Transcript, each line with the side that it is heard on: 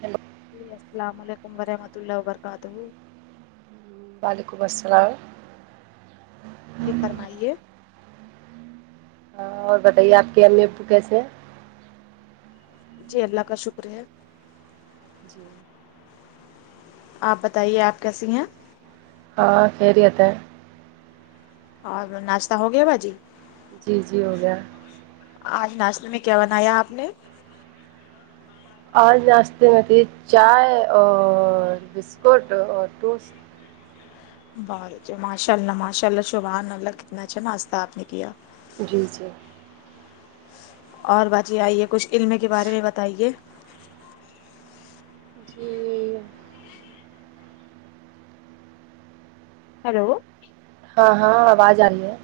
right: hello
left: جی السلام علیکم ورحمتہ اللہ وبرکاتہ
right: وعلیکم السلام
left: جی فرمائیے
right: ہاں اور بتائیے آپ کے امی ابو کیسے ہیں
left: جی اللہ کا شکر ہے
right: جی
left: آپ بتائیے آپ کیسی ہیں
right: ہاں آپ خیریت ہیں
left: اور ناشتہ ہو گیا باجی
right: جی جی ہو گیا
left: آج ناشتے میں کیا بنایا آپ نے
right: آج ناشتے میں تھی چائے اور بسکٹ اور ٹوس
left: بہت اچھے ماشاء اللہ ماشاء اللہ شبحان اللہ کتنا اچھا ناشہ آپ نے کیا
right: جی جی
left: اور باجی آئیے کچھ علم کے بارے میں بتائیے
right: جی
left: ہلو
right: ہاں ہاں آواز آ رہی ہے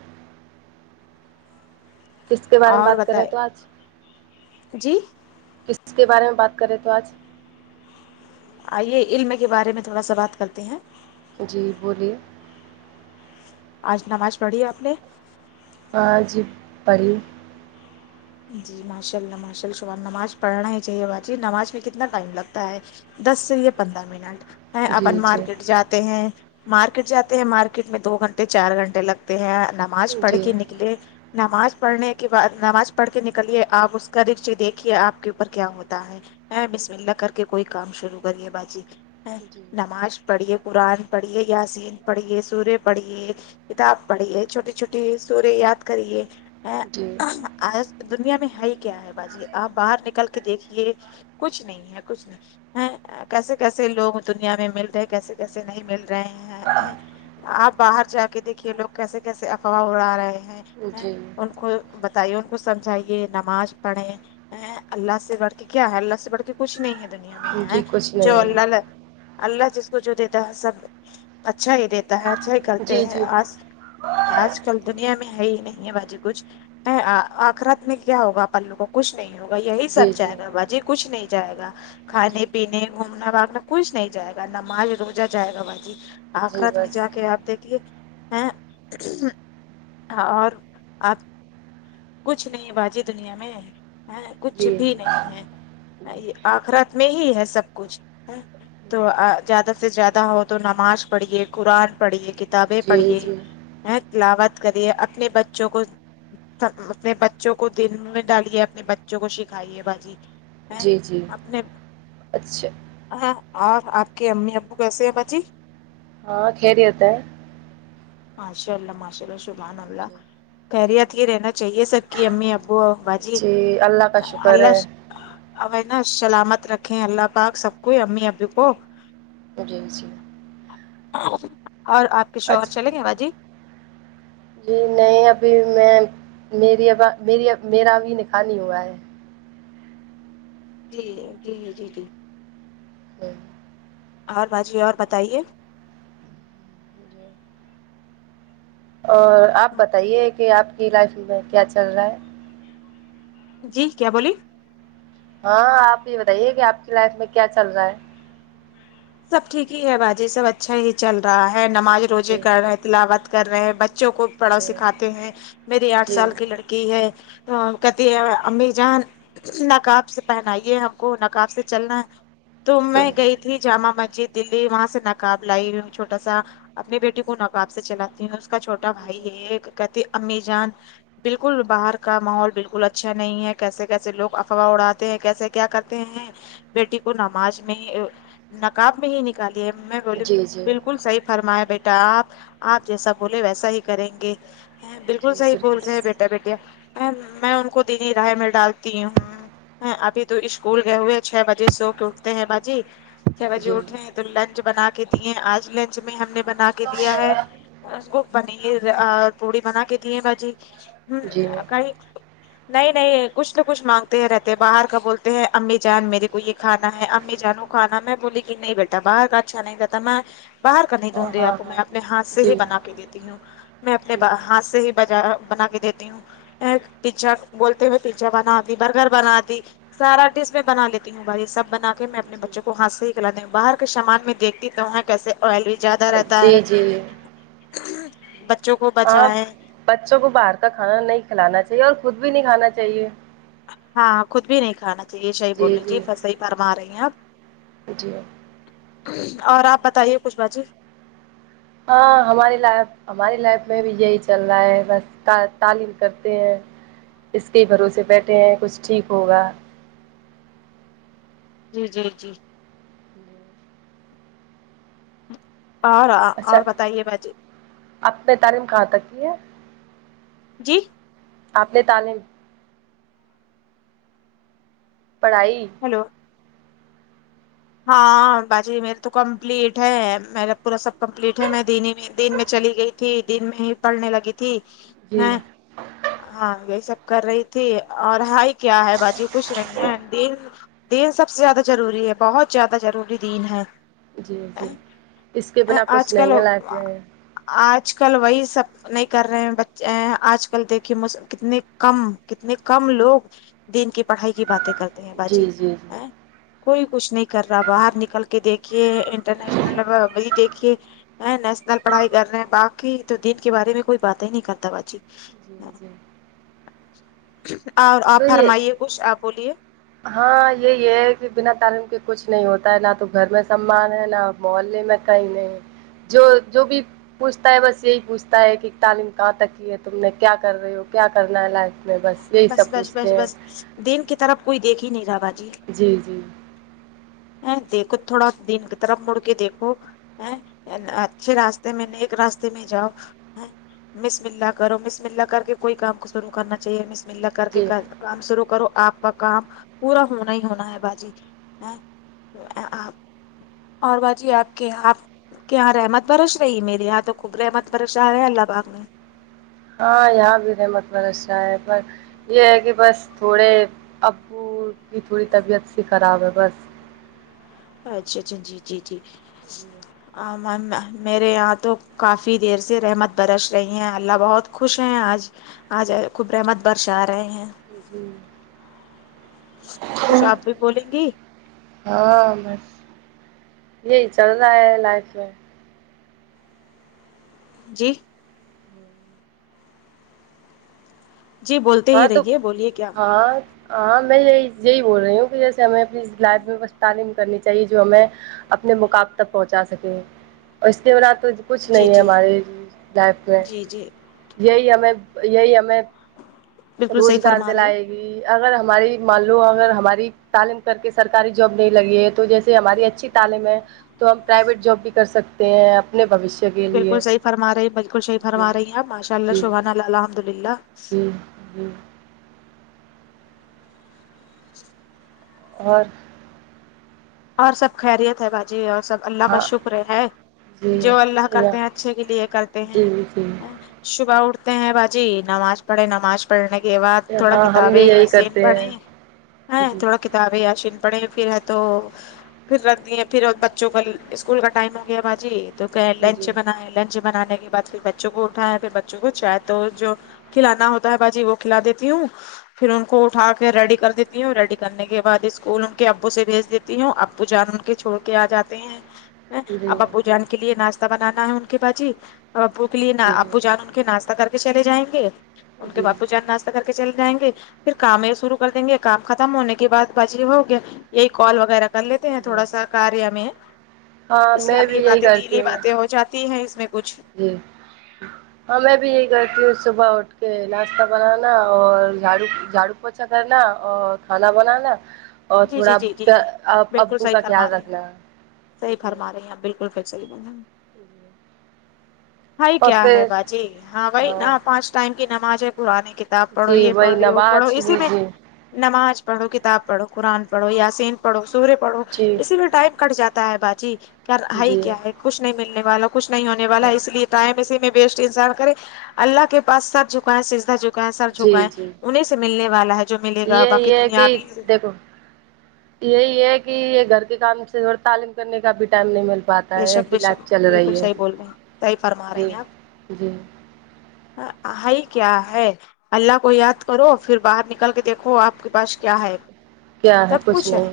right: کس کے بارے میں
left: اور
right: بات کر رہے ہیں
left: بتائے
right: تو آج
left: جی
right: کس کے بارے میں بات کرے تو آج
left: آئیے علم کے بارے میں تھوڑا سا بات کرتے ہیں
right: جی بولیے
left: آج نماز پڑھی آپ نے
right: آج پڑی
left: جی ماشاء اللہ ماشا للہ سبحان نماز پڑھنا ہی چاہیے باجی نماز میں کتنا ٹائم لگتا ہے دس سے یہ پندرہ منٹ میں
right: جی
left: اپن
right: جی
left: مارکیٹ جاتے ہیں مارکیٹ جاتے ہیں مارکیٹ میں دو گھنٹے چار گھنٹے لگتے ہیں نماز پڑھ
right: جی
left: کے نکلے نماز پڑھنے کے بعد نماز پڑھ کے نکلیے آپ اس کا رزق دیکھیے آپ کے اوپر کیا ہوتا ہے ا بسم اللہ کر کے کوئی کام شروع کرئیے باجی ا نماز پڑھیے قرآن پڑھیے یسین پڑھیے سورے پڑھیے کتاب پڑھیے چھوٹے چھوٹی سورے یاد کریے ہیں
right: جی
left: آج دنیا میں ہے ہی کیا ہے باجی آپ باہر نکل کے دیکھیے کچھ نہیں ہے کچھ نہیں ہیں کیسے کیسے لوگ دنیا میں مل رہے کیسے کیسے نہیں مل رہے ہیں ہں آپ باہر جا کے دیکھیے لوگ کیسے کیسے افواہ اڑا رہے ہیں
right: جی
left: ان کو ب تائی ان کو سمجھائیے نماز پڑھے ا اللہ سے بڑھ کے کیا ہے اللہ سے بڑھ کے کچھ نہیں ہے دنیا میں ہے
right: جی کچھ
left: جو
right: نہیں
left: اللہ
right: ہے
left: لا اللہ جس کو جو دیتا ہے سب اچھا ہی دے تا ہے اچھا ہی کرتے
right: جی
left: ہیں
right: جی
left: آج آج کل دنیا میں ہے ہی نہیں ہے باجی کچھ ا آخرت میں کیا ہوگا اپن لوگوں کو کچھ نہیں ہوگا یہی
right: جی
left: سچ ہے
right: جی
left: نہ باجی کچھ نہیں جائے گا
right: جی
left: کھانے پینے گھومنا واگنا کچھ نہیں جائے گا نماز روزہ جائے گا باجی
right: جی
left: آخرت میں جا
right: بس
left: کے آپ دیکھیے ا اور آپ کچھ نہیں باجی دنیا میں ہے کچھ
right: جی
left: بھی نہیں ہے یہ آخرات میں ہی ہے سب کچھ تو زیادہ سے زیادہ ہو تو نماز پڑھیے قرآن پڑھیے کت ابیں
right: جی
left: پڑھیے
right: جی
left: ا تلاوت کریے اپنے بچوں کو اپنے بچوں کو دل میں ڈالیے اپنے بچوں کو سکھائیے باجی ہے
right: جی جی
left: اپنے
right: اچھا
left: ہاں اور آپ کے امی ابو کیسے ہیں باچی
right: ہاں خیریت ہے
left: ماشاء اللہ ماشاء اللہ شبحان اللہ
right: جی جی
left: خیریت ہی رہنا چاہیے سبکی امی ابو اور باجی
right: جی اللہ کا شکر ہے
left: اللہ اب ہے نا سلامت رکھیں اللہ پاک سب کوئی امی ابو کو
right: تو جی جی
left: اور آپ کے شوہر
right: اچھا
left: چلیں گے باجی
right: جی نہیں ابھی میں میری اب میری میرا ابھی نکاح نہیں ہوا ہے
left: جی جی جی جی
right: ہمم
left: اور باجی اور بتائیے
right: اور آپ بتائیے کہ آپ کی لائف میں کیا چل رہا ہے
left: جی کیا بولیے
right: ہاں آپ یہ بتائیے کہ آپ کی لائف میں کیا چل رہا ہے
left: سب ٹھیک ہی ہے باجی سب اچھا ہی چل رہا ہے نماز روزے
right: جی
left: کر رہے ہیں تلاوت کر رہے ہیں ب چوں کو پڑھاؤ
right: جی
left: سکھاتے ہیں میری آٹھ
right: جی
left: سال کی لڑ کی ہے تو کتی امی جان نقاب سے پہنائیے ہم کو نقاب سے چلنا ہے تو میں گئی تھی جامع مسجد دلی وہاں سے نقاب لائی ہوئی ہوں چھوٹا سا اپنی بیٹی کو نقاب سے چلاتے ہوں کا چھوٹا بھائی یہی ہے کہتے امی جان بالکل باہر کا ماحول بالکل اچھا نہیں ہے کیسے کیسے لوگ افواہ اڑاھاتے ہیں کیسے کیا کرتے ہیں بیٹی کو نماز میں نقاب میں ہی نکالیے میں بولی
right: جی جی جی
left: بالکل صحیح فرمایا بیٹا آپ آپ جیسا بولے ویسا ہی کریں گے بالکل صحیح بول رہے ہیں بیٹا بیٹیا میں میں ان کو دینی رائے میں ڈالتی ہوں ابھی تو اشکول گئے ہوئے چھ بجے سو کے اٹھتے ہیں باجی چھ بجے
right: جی
left: اٹھے ہیں تو لنچ بنا کے دیے آج لنچ میں ہم نے بنا کے دیا ہے اس کو پنیر پوڑی بنا کے دیے باجی
right: جی
left: کئی نہیں نہیں کچھ نہ کچھ مانگتے ہیں رہتے باہر کا بولتے ہیں امی جان میرے کو یہ کھانا ہے امی جان وہ کھانا میں بولی کہ نہیں بیٹا باہر کا اچھا نہیں رہتا میں باہر کا نہیں دوں
right: ہاں
left: گی
right: ہاں
left: آپ کو
right: ہاں
left: میں اپنے ہاتھ سے
right: جی
left: ہی بنا کے دیتی ہوں میں اپنے
right: جی
left: ہاتھ سے ہی بجا بنا کے دیتی ہوں پیزا بولتے ہوئے پیزا بنا دی برگر بنا دی سارا ڈش میں بنا لیتی ہوں بھائی سب بنا کے میں اپنے
right: جی
left: بچوں کو ہاتھ سے ہی باہر کے سامان میں دیکھتی تو کیسے آئلی زیادہ رہتا ہے
right: جی جی
left: بچوں کو
right: ہاں
left: بچائیں
right: بچوں کو باہر کا کھانا نہیں کھلانا چاہیے اور خود بھی نہیں کھانا چاہیے
left: ہاں خود بھی نہیں کھانا چاہیے شهیح بول رہے جی صحیح فرما رہی ہیں آپ
right: جی ہے
left: اور آپ بتائیے کچھ باجی
right: ہاں ہمارے لائق ہماری لائف میں بھی یہی چل رہا ہے بس تا تعلیم کرتے ہیں اس کے بھروسے بیٹھے ہیں کچھ ٹھیک ہوگا
left: جی جی جی اور
right: اچھا
left: اور بتائیے باجی
right: آپ نے تعلیم کہاں تک کی ہے
left: جی
right: اپنے تعلیم پڑھائی
left: ہیلو ہاں ہاں باجی میرے تو کمپلیٹ ہے میرا پورا سب کمپلیٹ ہے میں دین ہی میں دین میں چلی گئی تھی دین میں ہی پڑنے لگی تھی
right: جی
left: ہیں ہاں یہی سب کر رہی تھی اور ہائی کیا ہے باجی خش نہیں ہیں دین دین سب سے زیادہ ضروری ہے بہت زیادہ ضروری دین ہے
right: جی جی اس کے بنا کچھ
left: آج
right: نہیں ہے
left: کل
right: لائف میں
left: آج کل وہی سب نہیں کر رہے ہیں بچے آج کل دیکھیے م کتنے کم کتنے کم لوگ دین کی پڑھائی کی باتیں کرتے ہیں
right: جی
left: باجی
right: جی
left: ا
right: جی
left: کوئی کچھ نہیں کر رہا باہر نکل کے دیکھیے انٹرنیشنل لے وہی دیکھیے نیسنل پڑھائی کر رہے ہیں باقی تو دین کے بارے میں کوئی بات ہی نہیں کرتا باچی
right: جی جی
left: اور
right: تو
left: آپ
right: یہ
left: فرمائیے کچھ آپ بولیے
right: ہاں یہی ہیں کہ بنا تعلیم کے کچھ نہیں ہوتا ہے نہ تو گھر میں سمان ہے نہ محلے میں کہیں نہیں جو جو بھی پوچھتا ہے بس یہی پوچھتا ہے کہ تعلیم کہاں تک کی ہے تم نے کیا کر رہی ہو کیا کرنا ہے لائف میں بس یہی سب
left: بس بس
right: پوچھتے ہیں
left: بس دین کی طرف کوئی دیکھ ہی نہیں رہا باجی
right: جی جی
left: ا دیکھو تھوڑا دین کی طرف مڑ کے دیکھو ہے اچھے راستے میں نیک راستے میں جاؤ مس ملا کرو مس ملا کر کے کوئی کام کو شروع کرنا چاہیے مس مللا کر کے
right: جی
left: کام شروع کرو آپ کا کام پورا ہونا ہی ہونا ہے باجی آ اور باجی آپ کے آپ کہ یہاں رحمت برش رہی ہے میرے یہاں تو خوب رحمت برش رہا ہیں اللہ پاک نے
right: ہاں یہاں بھی رحمت برس ہے پر یہ ہے کہ بس تھوڑے ابو کی تھوڑی طبیعت سی خراب ہے بس
left: اچھا اچھا اچھا جی جی جی
right: جی
left: ہہ من میرے یہاں تو کافی دیر سے رحمت برش رہی ہیں اللہ بہت خوش ہیں آج آ جائے خب رحمت برش آ رہے ہیں
right: جی
left: کچھ آپ بھی بولیں گی
right: ہاں بس یہی چل رہا ہے لائف میں
left: جی جی بولتے
right: ہاں
left: ہی
right: تو
left: رہیے بولیے کیا
right: ہاں ہاں میں یہ یہی بول رہی ہوں کہ جیسے ہمیں اپنی لائب میں بس تعلیم کرنی چاہیے جو ہمیں اپنے مقاب تک پہنچا سکیں اور اس لی بورات تو کچھ
left: جی
right: نہیں ہے
left: جی
right: ہماری لائف میں
left: جی جی
right: یہی ہمیں یہی ہمیں
left: بالکل صحیح
right: روزگار د
left: فرما رہی
right: لائے گ اگر ہماری مان لوم اگر ہماری تعلیم کر کے سرکاری جاب نہیں لگی ہے تو جیسے ہماری اچھی تعلیم ہے تو ہم پرائیویٹ جاب بھی کر سکتے ہیں اپنے بوشیہ
left: بالکل صحیح فرما رہی ہیں بالکل صحیح فرما رہی آپ ماشاء اللہ
right: جی
left: شبان الحمد للہ
right: جی جی اور
left: اور سب خیریت ہے باجی اور سب اللہ کا
right: ہاں
left: شکر ہے
right: جی
left: جو اللہ
right: یا
left: کرتے ہیں اچھے کے لیے کرتے ہیں
right: جی جی
left: شعبہ اٹھتے ہیں باجی نماز پڑے نماز پڑھنے کے بعد تھوڑا
right: ہاں ہم بھی
left: کتابیں
right: یہی
left: یاسین
right: کرتے
left: پڑھے
right: ہیں جی
left: تھوڑا ک کتاب یاشین پڑھے پھر ہے تو پھر رکھ دیے پھر بچوں کا اسکول کا ٹائم ہو گیا باجی تو کہ
right: جی جی
left: لنچ بنائے لنچ بنانے کے بعد پھر بچوں کو اٹھایا پھر بچوں کو چائے توسط کھلانا ہوتا ہے باجی وہ کھلا دیتی ہوں پھر ان کو اٹھا کے ریڈی کر دیتی ہوں ریڈی کرنے کے بعد اسکول ان کے ابو سے بھیج دیتی تی ہوں ابو جان ان کے چھوڑ کے آ جاتے ہیں
right: جی
left: اب اپو جان کے لیے ناستے ناشہ بنانا ہے ان کے باجی اور ابو کے لیے
right: جی
left: ابو جان ان کے ناشہ کر کے چلے جائیں گے ان کے
right: جی
left: باپو جاننا کر کے چل جائیں گے پھر کام یہ شرو کر دیں گے کام ختم ہونے کے بعد بعج یہ ہو گیا یہی کال ہو کر لیتے ہیں تھوڑا سا کاریہ میں
right: ہاں میں
left: اسلامی
right: بھی یہی
left: باتیں
right: کرتی
left: دینی باتیں ہو جاتی تی ہے اس میں کچھ
right: ہوں ہاں میں بھی یہی کرتی ہوں صبح اٹھ کے ناشتہ بنانا اور جھاڑ جھاڑو پوچا کرنا او کھانا بنانا اور
left: جی جی
right: تھوڑا
left: جی جی
right: ا
left: جی
right: آب
left: بالکل
right: ابو
left: صحیح
right: کا
left: فرما
right: خیال
left: رہے
right: رکھنا جی
left: ففیکٹ س ہ
right: جیی
left: بھائی کیا ہے باجی ہاں بھائی نہ پانچ ٹائم کی نماز ہے پرانے کے کتاب پڑھو
right: جی
left: یہ
right: وہی
left: پڑھو یہ وہ پڑھو
right: نواز
left: اسی
right: جی
left: میں
right: جی
left: نماز پڑھو کتاب پڑھو قرآن پڑھو یاسین پڑھو سورے پڑھو
right: جی
left: اسی لیے ٹائم کٹ جاتا ہے باجی کیا ہائی
right: جی
left: کیا ہے کچھ نہیں ملنے والوں کو کچھ نہیں ہونے والا
right: ہاں
left: ہے اس لیے ٹائم اسی میں بیسٹ انسان کرے اللہ کے پا سد جھکائیں سیدھا جھک سرچ ہو
right: جی
left: گا ہے
right: جی
left: انہیں سے ملنے والا ہے جو ملے گا
right: یہ
left: باقی
right: یہ کہ
left: دنیابی
right: دیکھو یہی ہے کہ یہ گھر کے کام سے تعلیم کرنے کا بھی ٹائم نہیں مل پاتا
left: بے
right: ہے
left: شک
right: ایسی
left: بے
right: لائف
left: شک
right: چل
left: بالکل
right: رہی ہے
left: صحیح بول رہے ہیں صحیح فرما رہی
right: جی
left: ہیں آپ
right: جی
left: ہائی کیا ہے اللہ کو یاد کرو پھر باہر نکل کے دیکھو آپ کے پاس کیا ہے سب کچھ ہے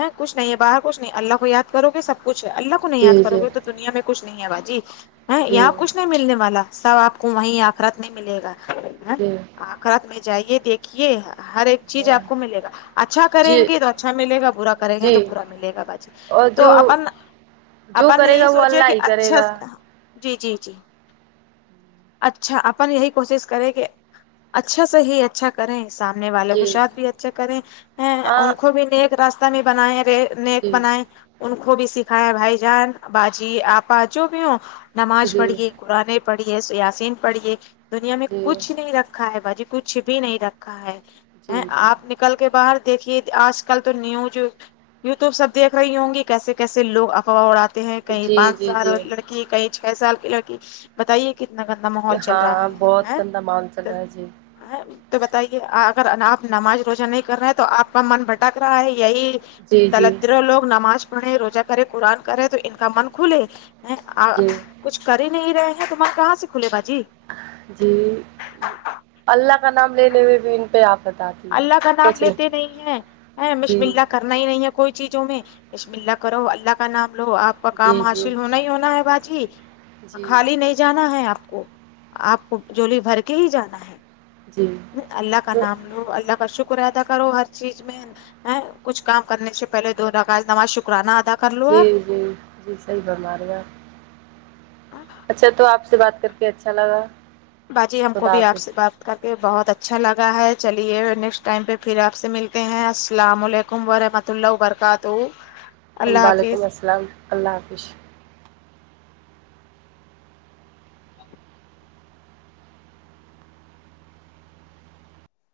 left: یں کچھ نہیں ہے باہر کچھ نہیں اللہ کو یاد کرو گے سب کچھ ہے اللہ کو نہیں یاد
right: جی
left: کرو
right: جی
left: گے تو دنیا میں کچھ نہیں ہے باجی ہے
right: جی
left: یااں کچھ تو نہیں ملنے والا سب آپ کو وہی آخرت میں ملے گا
right: جی
left: کھات میں جائیے دیکھیے ہر ایک چیز
right: ہاں
left: آپ کو ملےگا اچھا کریں
right: جی
left: گے تو اچھا ملے گا برا کریں گے
right: جی
left: تو برا ملے گا باجی
right: اور
left: تو
right: جو
left: اپن
right: جو
left: اپن
right: کرے
left: یہ
right: گا وہ
left: سوچے
right: اللہ
left: کہ
right: ہی کرے
left: اچھا
right: گا
left: جی جی جی اچھا اپن یہی کوشش کریں کہ اچھا سے ہی اچھا کریں سامنے والے کو
right: جی
left: شاتھ بھی اچھے کریں
right: ہاں
left: ان کو بھی نیک راستہ میں بنائے رے نیک
right: جی
left: بنائے ان کو بھی سکھائے بھائی جان باجی آپا جو بھی ہو نماز
right: جی
left: پڑھیے قرآنے پڑھیے یسین پڑھیے دنیا میں
right: جی
left: کچھ نہیں رکھ ا ہے باجی کچھ بھی نہیں رکھا ہے
right: جی
left: ہں آپ نے
right: جی
left: کل کے باہر دیکھیے آج کل تو نیوز یو ٹیوب سب دیکھ رہی ہوں گی کیسے کیسے سے لوگ افواہ اڑاتے ہیں کہیں
right: جی
left: پانچ
right: جی
left: سال
right: جی
left: لڑکی کہیں چھ سال کی لڑکی بتائیے کتنا گندا ماحول چل رہا
right: ہاں
left: ہے
right: بہت
left: ہاں
right: گندا ماحول چل
left: د
right: رہا ہے جی
left: تو بتائیے اگر آپ نماز روزہ نہیں کر رہے ہیں تو آپ کا من بھٹک رہا ہے یہی
right: جی جی
left: دلدرو لوگ نماز پڑھے روزہ کرے قرآن کرے تو ان کا من کھلے ا
right: جی
left: کچھ کر ہی نہیں رہے ہیں تو من کہاں سے کھلے باجی
right: جی اللہ کا نام لینے میں بھی ان پہ آفات آ
left: اللہ کا نام لیتے نہیں ہے ہیں یں
right: جی
left: بسم اللہ کرنا ہی نہیں ہے کوئی چیزوں میں بسم اللہ کرو اللہ کا نام لو آپ کا کام
right: جی جی
left: حاصل ہونا ہی ہونا ہے باجی
right: جی
left: خالی نہیں جانا ہے آپ کو آپ کو جھولی بھر کے ہی جانا ہے
right: جی
left: اللہ کا
right: تو
left: نام لو اللہ کا شک ر ادا کرو ہر چیز میں ہیں کچھ کام کرنے سے پہلے دو رکعت نماز شکرانہ ادا کر لو
right: جی
left: آپ
right: جی جی صحیح فرما رہی آپ
left: آ
right: اچھا تو آپ سے بات کر کے اچھا لگا
left: باجی ہم کو
right: خدا
left: بھی آپ سے
right: حافظ
left: بات کر کے بہت اچھا لگا ہے چلیے نیکسٹ ٹائم پہ پھر آپ سے ملتے ہیں السلام علیکم ورحمت اللہ و برکاتہ
right: وعلیکم السلام اللہ حافظ